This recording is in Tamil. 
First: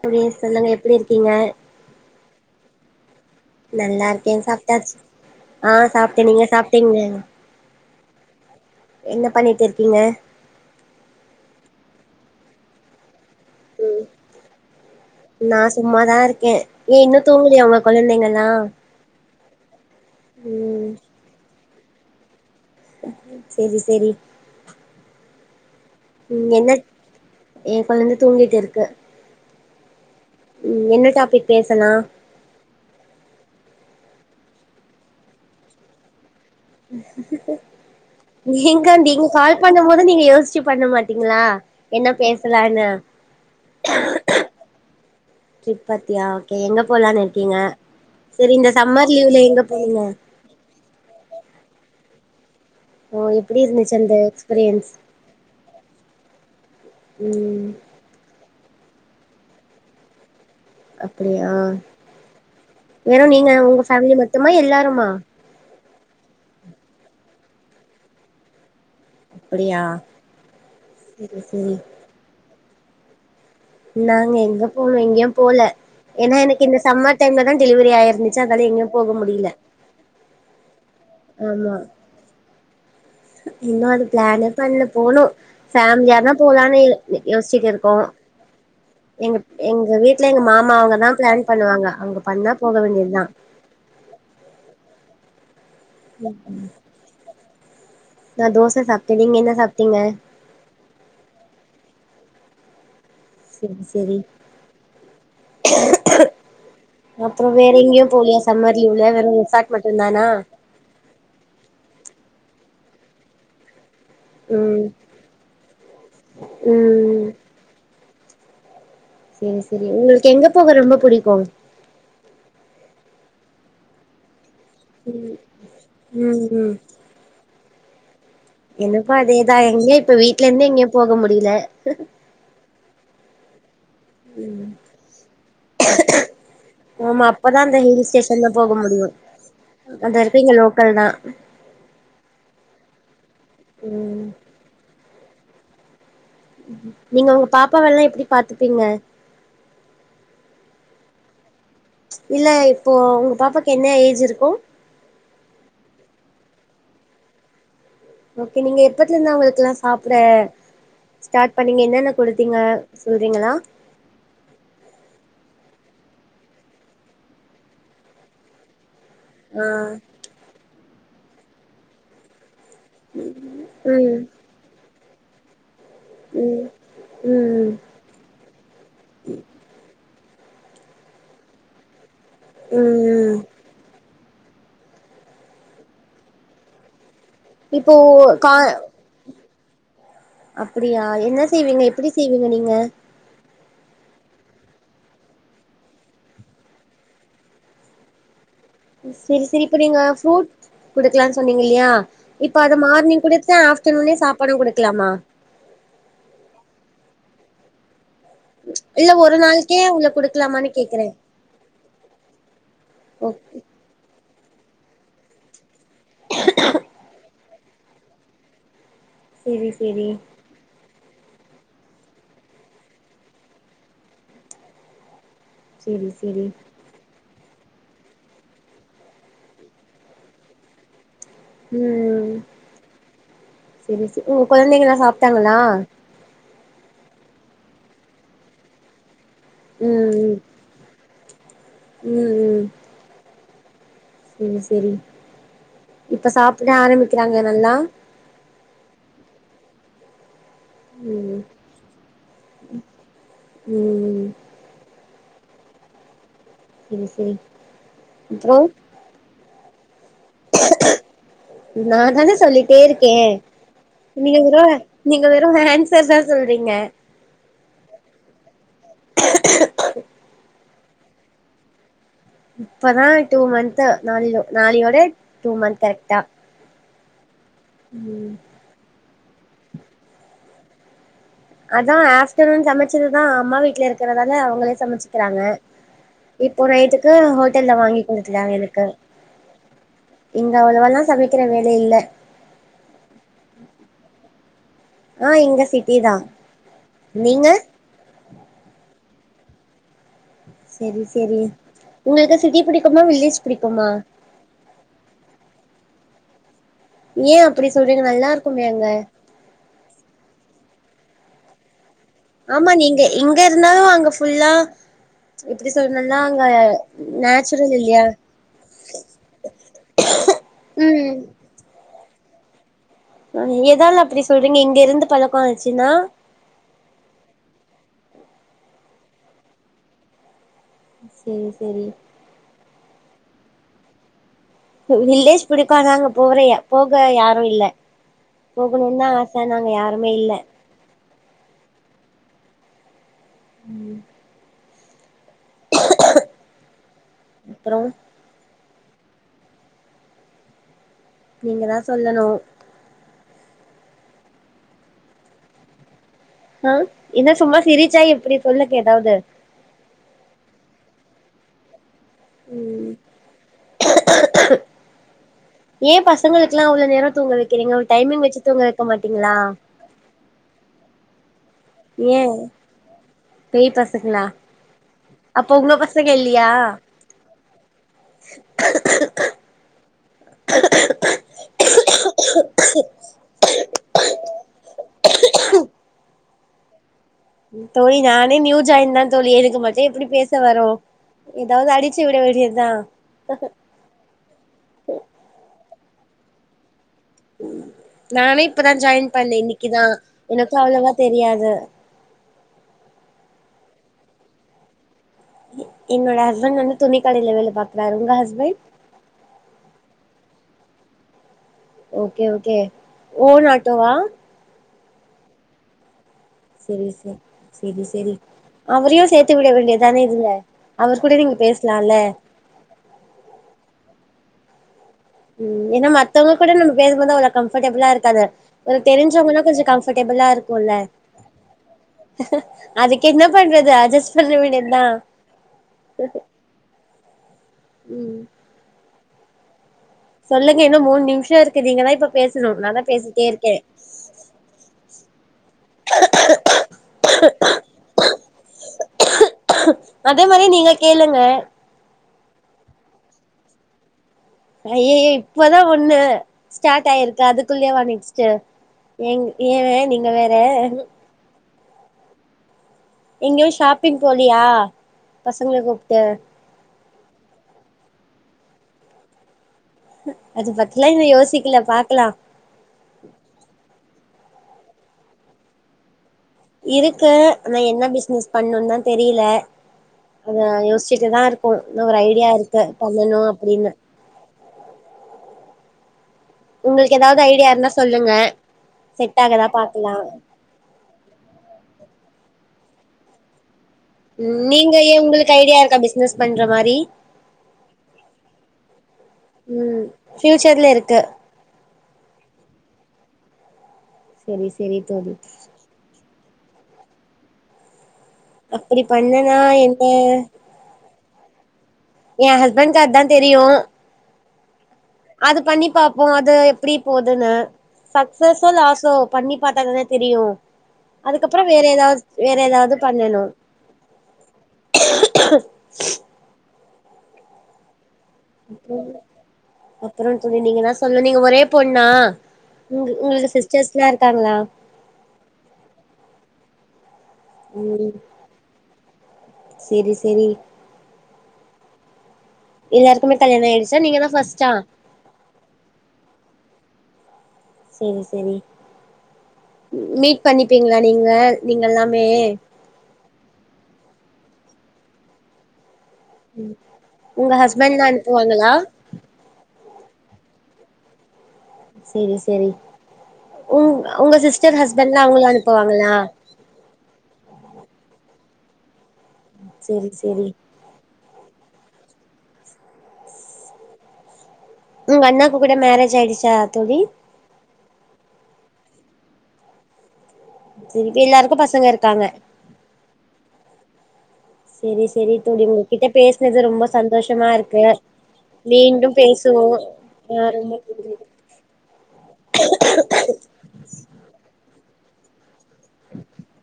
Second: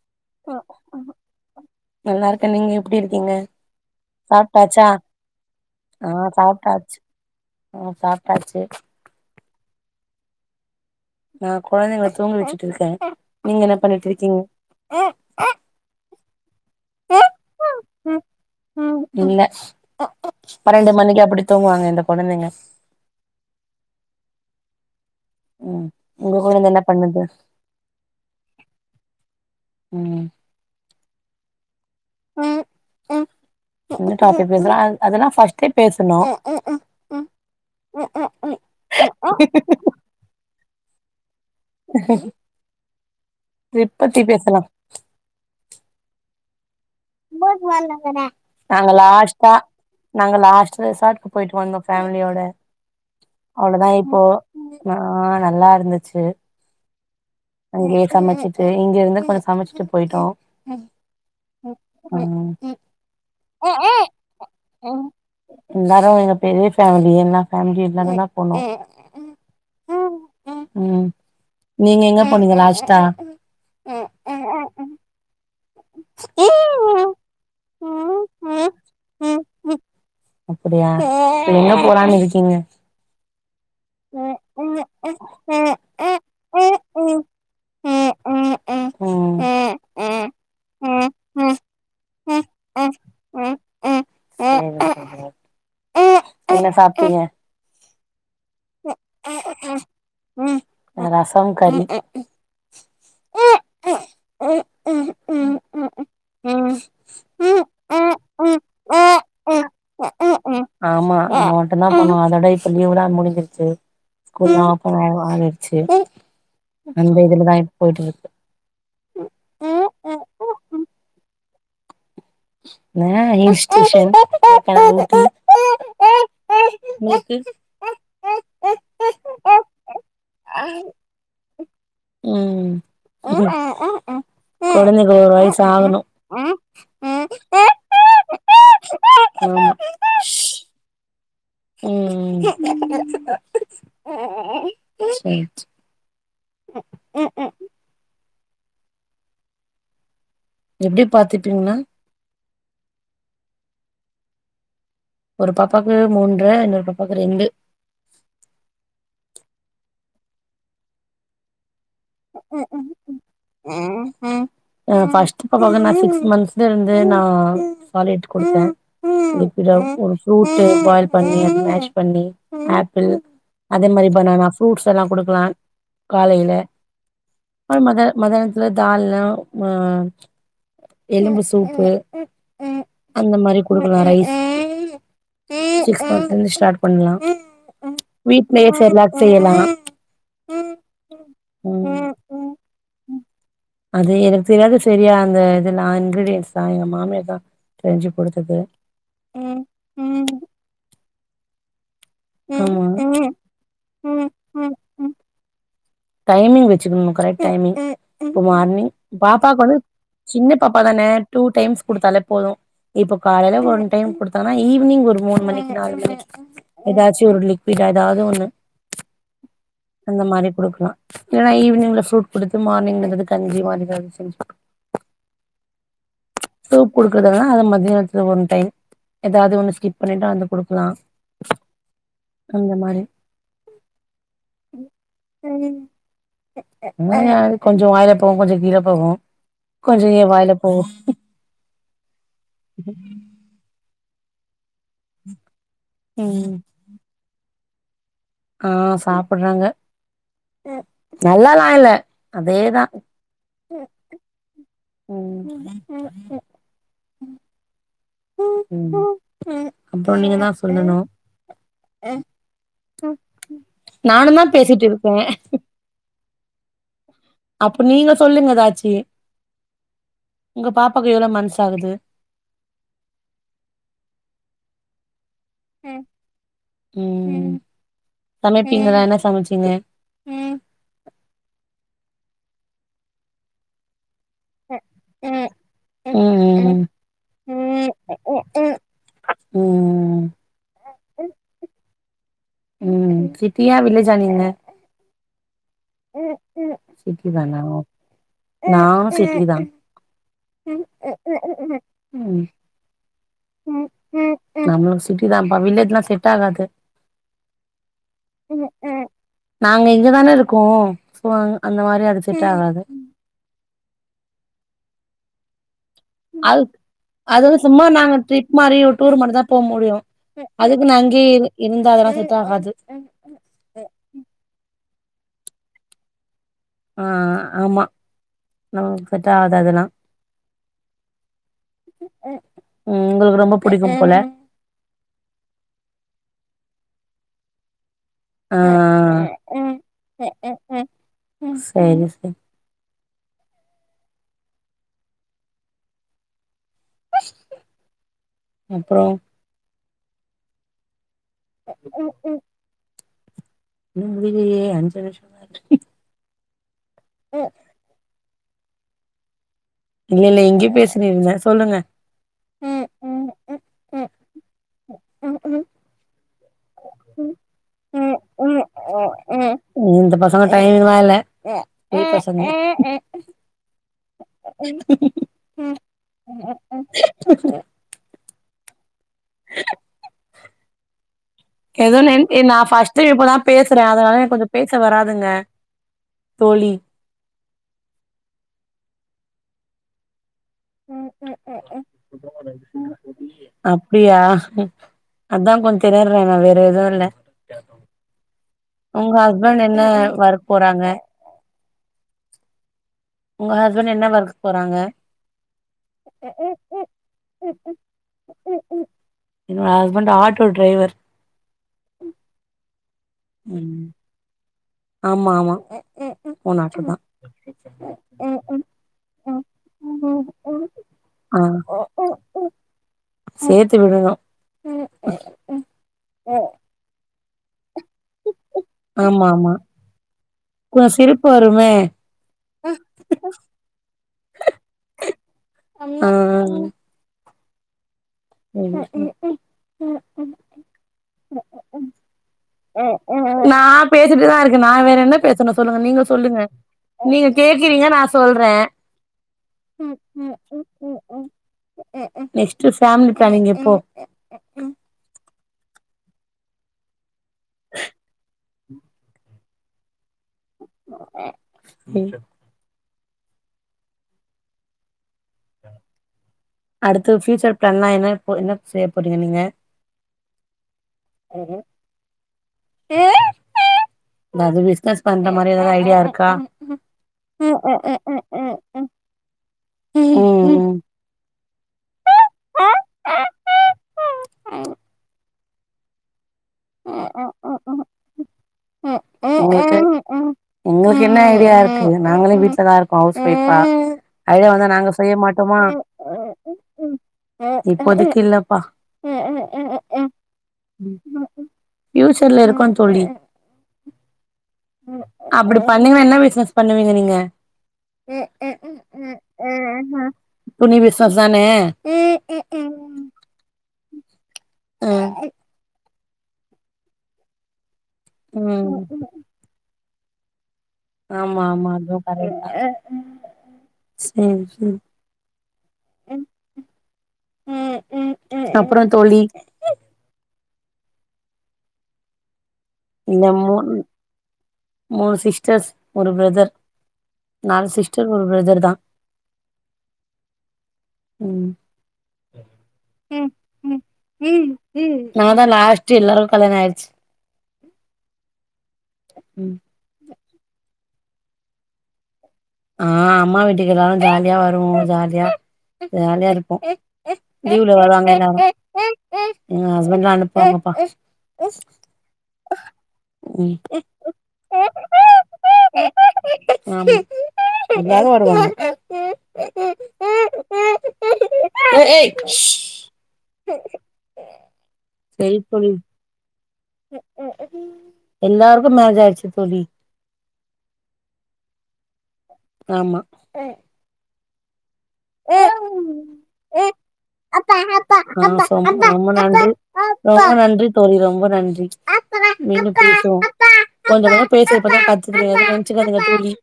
புரி சொல்லுங்க எப்டி இருக்கீங்க நல்லா இருக்கே நீங்க எப்டி இருக்கீங்க நல்லா இருக்கே சாப்ட்டாச்சா சாப்ட்டாச்சு ஆ சாப்ட நீங்க சாப்டீங்கு உம் சாப்டாச்சு என்ன பண்ணிட்டு இருக்கீங்க நா கொழந்தைங்கள தூங்க வச்சுட்டு இருக்க நீங்க என்ன ம் பண்ணிட்டு இருக்கீங்க நா சும்மாதா இருக்கே ஏ இன்னு தூங்கலையா ஒங்க கொழந்தைங்க எல்லா இல்ல பன்னெண்டு மணிக்கா எப்டி தூங்குவாங்க இந்த கொழந்தைங்க செரி செரி உம் உங்க கொழந்த என்ன பண்ணுது ஏ கொழந்த தூங்கிட்டு இருக்கு உம் உம் என்ன டாபிக் பேசலா எந்த டாபிக் பேசலா அதெல்லா ஃபஸ்ட்டே பேசனோ எங்க நீங்க கால் பண்ணு போது நீங்க யோசிச்சு பண்ண மாட்டீங்களா என்ன பேஸ்லானு இப்பத்தி பேசலா பத்தியா ஓகே எங்க போலானு இருக்கீங்க செரி இந்த நாங்க சம்மர் லீவ்ல லாஸ்ட்டா எங்க போனிங்க நாங்க லாஸ்ட்டா ரெசார்ட்க்கு போயிட்டு வந்தோ ஃபேமிலியோட ஓ எப்டி அவ்ளோதா இருந்துச்சு அந்த இப்போ எக்ஸ்பீரியன்ஸ் ஆ நல்லா இருந்துச்சு ம் யே சமச்சிட்டு இங்கெருந்து கொஞ்சோ சமச்சிட்டு போய்ட்டோ அப்படியா வெறு நீங்க உங்க ஃபேமிலி மத்துமா எல்லாருமா எல்லாரு இங்க பெரிய ஃபேமிலி எல்லா ஃபேமிலி எல்லாமே தா போனோ அப்டியா ம் செரி செரி நீங்க எங்க போனீங்க லாஷ்டா நாங் எங்க போல் இங்யும் போல ஏனா எனக்கு இந்த சம்மர் டைம்ல தா டெலிவரி ஆய்ருந்துச்சா அதால எங்யு போக முடியில அப்டியா என்ன பாண் இருக்கீங்க இன்னு அது ப்ளானே பண்ல போலு ஃபேமிலியா தா போலானில் எ யோஸ்ச்சிட் இருக்கோ எங்குப் எங்க ம் வீட்ல எங்க மாமா சேரி அவங்கதா ப்ளான் பண்ணுவாங்க அங்க பண்ணா போக வேண்டியதா சேரி சேரி என்ன சாப்ட்டீக நா தோச சாப்ட நீங்க என்ன சாப்ட்டீங்க அ ரசம் கறி செரி செரி [unintelligible] உம் அப்றோ வேற் எங்க்யு போலியா சம்மர் லீவ்ல வெறு ரிசாட் மட்டு தானா ஆமா அவ மட்டு தா பண்ணுவா அதோட இப்ப லீவ்லா முடிஞ்சிருச்சு ம் [inaudible] ஆச்சு அந்த ம் இதுலதா போயிட்டு இருக்கு சேர் செரி உங்களாக்கு எங்க போக ரொம்ப புடிக்கு அஹ் ஹில் ஸ்டேஷன் ம் ம் எனக்கு அதேதா எங்யு இப்ப வீட்லெந்தே எங்யு போக முடியில ம் கொழந்தைக்கு ஒரு வயசு ஆகணு ஓமா அப்பதா அந்த ஹில் ஸ்டேஷன்ல போக முடியு அதர்ப்பி இங்க லோக்கல் தா ம் ம் சேர் சே நீங்க உங்க பாப்பாவல்லா எப்டி பாத்துப்பீங்க எப்டி பாத்துப்பீங்னா இல்ல இப்போ உங் பாப்பாக்கு என்ன ஏஜ் இருக்கு ஒரு பாப்பாக்கு மூன்ற இன்னொரு பாப்பாக்கு ரெண்டு ஓகே நீங்க எப்பத்லுந்து அவங்ளுக்கெல்லா சாப்புட ஸ்டாட் பண்ணீங்க என்னன்னக் கொடுத்தீங்க சொல்றீங்களா ம் அ ஃபஸ்ட் போனோனே நா சிக்ஸ் மந்த்ஸ்லருந்து நா சாலிட் குடுத்த ஆ ஒரு ஃப்ரூட்டு பாயில் பண்ணி அத மேஷ் பண்ணி ஆ ப்பிள் அதே மாரி ம் பனானா ஃப்ரூட்ஸல்லா குடுக்லா காலைல ம் ம் ம் அ மத மதான்துல தாலும் ம எலும்பு சூப்பு அந்த ம் மாரி குடுக்கலா ரைஸ் ஸிக்ஸ் மந்த்ல ஸ்டாட் பண்லா இப்போ கா வீட்லயே சேர்லாக் செய்யலா அப்டியா என்ன செய்வீங்க எப்டி செய்வீங்க ம் நீங்க அது எனக் தெரியாது சரியா அந்த இதெல்லா இன்க்ரீடியன்ஸ்லா எங்க மாமியார் தா கெஞ்சி குடுத்தது இ செரி சிரி இப்ப நீங்க ஃப்ரூட் குடுக்லான் சொன்னீங்க இல்லியா இப்ப அது ஆமா மார்னிங் குடுத்து ஆஃப்டர்நூனே சாப்பாடு குடுக்கலாமா டைமிங் வச்சுக்கணு கரெக்ட் டைமிங் இப்ப மார்னிங் இல்ல ஒரு பாப்பாக்கு வந்து நாளுக்கே உள்ள சின்ன குடுக்கலாமான்னு பாப்பா தான கேக்குறே டூ டைம்ஸ் குடுத்தாலே போது இப்ப ஓ காலைல ஒன் டைம் குடுத்தானா ஈவ்னிங் ஒரு மூணு மணிக்கி நாலு மணிக்கி ஏதாச்சு ஒரு லிக்விட் ஏதாது ஒண்ணு செரி செரி அந்த மாரி குடுக் ஏனா ஈவினிங்ல ஃப்ரூட் குடுத்து மார்னிங்ல ஏதாது கஞ்சி மாதிரி அதாவ்து செஞ்சு செரி செரி சூப் குடுக்குறதா அத மத்தியானத்துல ஒன் டைம் ஏதாவ்து ஒன்னு ஸ்கிப் பண்ணிட்டா அந்த குடுக்கலா ம் அந்த மாரி செரி செ உங்க கொழந்தைங்கெல்லா சாப்ட்டாங்களா [unintelligible] கொஞ்சோ வாயில போகு கொஞ்சோ கீழ போகு கொஞ்சோ ஏ ம் வாயில போகு ம் ம் ம் [inaudible] செரி செரி இப்ப ம் சாப்பிட ஆரம்பிக்கிறாங்க நல்லா ஆ சாப்ட்றாங்க ம் நல்லலா இல்ல அதேதா ம் ம் செரி செரி அப்றோ ம் அப்றோ நீங்க தா சொல்லணு நா தானே சொல்லிட்டே இருக்கே நானு நீங்க தா வெற பேசிட்டு இருக்கே நீங்க வெறு அன்ஸ் சர் தா சொல்றீங்க அப்போ நீங்க சொல்லுங்க எதச்சி உங்க பாப்பாக்கு எவ்ளோ மன்ஸ் ஆகுது இப்பதா டூ மந்த்து நாளோட டூ மந்த் கரெக்டா ம் ம் சமைப்பீங்கள என்னா சமச்சீங்க ம் அதா ஆஃப்டர்நூன் சமச்சதுதா அம்மா வீட்ல இருக் குறதால அவுங்களே சமச்சிக்கிறாங்க இப்போ ம் நைட்டுக்கு ஹோட்டல்ல வாங்கி குடுத்துடங்க எனக்கு ம் ம் ம் இங்க அவ்ளவால்லா சமைக்கிற வேல இல்ல நீங்க சிட்டியா வில்லேஜ்ஜா நீங்க ஆ இங்க சிட்டி தா சிட்டி நீங்க தான நானு சிட்டிதா செரி செரி உங்களுக்கு சிட்டி புடிக்குமா வில்லேஜ் புடிக்குமா நம்மளுக்கு சிட்டி தானப்பா வில்லேஜ்ல்லா செட் ஆகாது ஏன் அப்டி சொல்றீங்க நல்லா இருக்குமே அங்க நாங்க இங்கதானே இருக்கோ அந்த மாரி அது செட் ஆமா ஆகாது நீங்க இங்க இருந்தாலு அங்க ஃபுல்லா எப்டி சொல்றதுன்னா அங்க அது அதுவு நேச்சுரல் சும்மா இல்லையா நாங்க ட்ரிப் மாரி ஒரு டூர் மாரி தா போ முடியு அதுக்கு நா ம் அங்கயே இரு இருந்த அதெல்லா செட் ஆகாது [inaudible] எதல அப்டி சொல்றீங்க இங்க இருந்து பழக்கோ ஆச்சுன்னா ஆ ஆமா நமக்கு செட்ட ஆகுது அதெல்லா செரி செரி ம் உங்களுக்கு ரொம்ப புடிக்கு போல வில்லேஜ் புடிக்கு ஆனா அங்க போறய போக யாரு இல்ல ஆ போகணுந்தா ஆச அங்க யாருமே இல்ல செரி செரி ம் அப்றோ அப்றோ நீங்க தா சொல்லணு இன்னு முடியலையே அஞ்சு நிம்ஷந்த அ என்ன சும்மா சிரிச்சா எப்டி சொல்லுங்க ஏதாவது இல்ல இல்ல இங்க பேசினிருந்த சொல்லுங்க ம் ஏ பசங்களுக்கெலா அவ்ள நேரோ தூங்க வைக்கிறீங்க ஒரு டைமிங் வச்சு தூங்க வைக்க மாட்டீங்ளா இந்த பசங்க டைமிங்லா இல்ல [unintelligible] ஏ பசங்க பேய் பசங்களா அப்ப ஹ உங்க பசங்க உ உம் [unintelligible] [unintelligible] எதுவு நென் நா ஃபர்ஸ்ட்டு இப்பதா பேசுறே அதனால எனக் கொஞ்ச பேச வராதுங்க தோழி தோழி நானே நியூ ஜாயின் தா தோழி எதுக்கு மட்டு எப்டி பேச வரு ஏதாவது அடிச்சு விட வேண்டிய தா அப்டியா அதா கொஞ்ச [unintelligible] வேற எதுல்ல கேக்கும் நானே இப்பதா ஜாயின் பண்ணே இன்னைக்கி தா ஒர்க் எனக்கு போறாங்க அவ்ளவா தெரியாது உங்க ஹஸ்பண்டு என்ன ஒர்க்கு போறாங்க எ என்னோட ஹஸ்பண்ட் வந்து துணி கடையில வேல பாக்றாரு உங்க ஹஸ்பண்ட் என்னோட husband auto driver okay okay own ம் ஆட்டோவா ஆமா ஆமா ஓன் ஆட்டோ செரி தா செ செரி செரி அவரையு சேத்து விட வேண்டிய தானே இதுல்ல அவர் கூட நீங்க ஆ பேசலால்ல சேத்து விடணு ம் ஏனா மத்தவங்க கூட நம்ம பேசும் போது அவ்ள கம்ஃர்டபிளா இருக்காது ஒரு ஆமா தெரிஞ்சவங்கனா ஆமா கொஞ்ச கம்ஃபர்ட்டபிளா இருக்குல்ல [unintelligible] சிரிப்பு வருமே அதுக்கென்ன பண்றது அட்ஜஸ் பண்ண வேண்டியதா ஆ ம் [unintelligible] சொல்லுங்க இன்னு மூணு நிமிஷோ இருக்கு நீங்கதா இப்ப பேசணு நான்தா பேசிட்டே இருக்கே நா பேசிட்டுதா இருக்கே நா வேற என்னப் பேசனு சொல்லுங்க நீங்க சொல்லுங்க நீங்க கேக்குறீங்க நா சொல்றே அதே மாரி நீங்க கேளுங்க நெக்ஸ்ட் ஃபேமிலி பிளானிங் எப்போ அய்யய்யோ இப்பதா ஒண்ணு ஸ்டார்ட் ஆயிருக்கு அதுக்குள்ளயேவா நெக்ஸ்ட்டு ஏங் ஏவே நீங்க வேற [unintelligible] ஏங்கெ ஷாப்பிங் போலயா பசங்கள கூப்ட்டு அடுத்து ஃபியூச்சர் பிளான்லா என்ன என்ன செய்ய போறீங்க நீங்க அது பத்திலா இன்னு யோசிக்கல பாக்லா ஏதாது பிசினஸ் பண்ற மாரி ஏதாது ஐடியா இருக்கா இருக்கு ஆனா என்ன பிசினஸ் பண்ணும் தா தெரியல அத ம் யோசிச் [unintelligible] தா இருக்கு னு ஒரு ஐடியா இருக்கு பண்ணணு அப்டின்னு [inaudible] உங்களுக்கு ஏதாவ்து ஐடியா இருந்தா சொல்லுங்க செட் ஆகுதா உனக்கு பாக்கலா எங்களுக்கு என்ன ஐடியா இருக்கு நாங்களும் வீட்டு்லதா இருக்கோம் ஹவுஸ்வொய்ஃப்ப நீங்க ஏ உங்களுக்கு ஐடியா இருக்கா பிசினஸ் பண்ற மாரி இப்போதைக்கு இல்லப்பா ம் ஃபியூச்சர்ல இருக்கு ஃபியூச்சர்ல இருக்கும் தோழி செரி செரி தோழி அப்பிடி பண்ணீங்கன்னா என்ன பிசினஸ் பண்ணுவீங்க நீங்க அப்பிடி பண்ணனா என்ன துணி பிசினஸ் தானே எ ஹஸ்பண்ட்கு அத் தான் தெரியூ அது பண்ணி பாப்போ அது எப்பிடி போதுன்னு சக்சஸோ ம் ம் லாஸ்ஸோ பண்ணி பாத்தாதான தெரியு அதுக்கப்றோ ஆமா வேற ஆமா அத்தா ஏதாவது வேற கரெட்டு ஏதாவது பண்ணணு சரி க அப்பறம் தோழி நீங்கதா சொல்லனு நீங்க ஒரே பொண்ணா உங் உங்களுக்கு சிஸ்டர்ஸ் ல்லா இருக்காங்ளா மூனு சிஸ்டர்ஸ் ஒரு பிரதர் நாலு ம் சிஸ்டர் ஒரு பிரதர் தா செரி செரி உம் எல்லாருக்குமே கல்யாண ஆயிடுச்சா நீங்க தா பஸ்டா நா தா லாஸ்டு எல்லாருக்கு கல்யாண ஆயிடுச்சு செரி செரி ம் மீட் பண்ணிப்பீங்ளா நீங்க நீங்கல்லாமே ஆ அம்மா வீட்டுக்கு எல்லாரு ஜாலியா வருவோ ஜாலியா ஜாலியா இருப்போம் உங்க லீவுல ஹஸ்பண்ட் தா வருவாங்க அனுப்புவாங்களா எல்லாரும் எங்க ஹஸ்பண்ட்லா அனுப்புவாங்கப்பா சேரி சேரி ம் உங் உங்க சிஸ்டர் ஹஸ்பண்ட் லா உங்கள அனுப்புவாங்களா ஆமா எல்லாரு வருவாங்க சேரி சேரி [unintelligible] உங்க அண்ணாக்கு கூட மேரேஜ் ஆயிடுச்சா தோழி எல்லாருக்கும் மேரேஜ் ஆயிடுச்சு தோழி திரிப்பி எல்லாருக்கும் பசங்க இருக்காங்க ஆமா செரி செரி தோழி உங்ககிட்ட பேசினது ரொம்ப சந்தோஷமா ஆ இருக்கு ரொம் மீண்டும் ரொம்ப பேசுவோ நன்றி ரொம்ப நன்றி தோழி ரொம்ப நன்றி மீண்டும் பேசுவோ கொஞ்ச நேர பேசுறப்பதா கத்துதுங்க எதுவும் [inaudible] சிகாதிங்க தோழி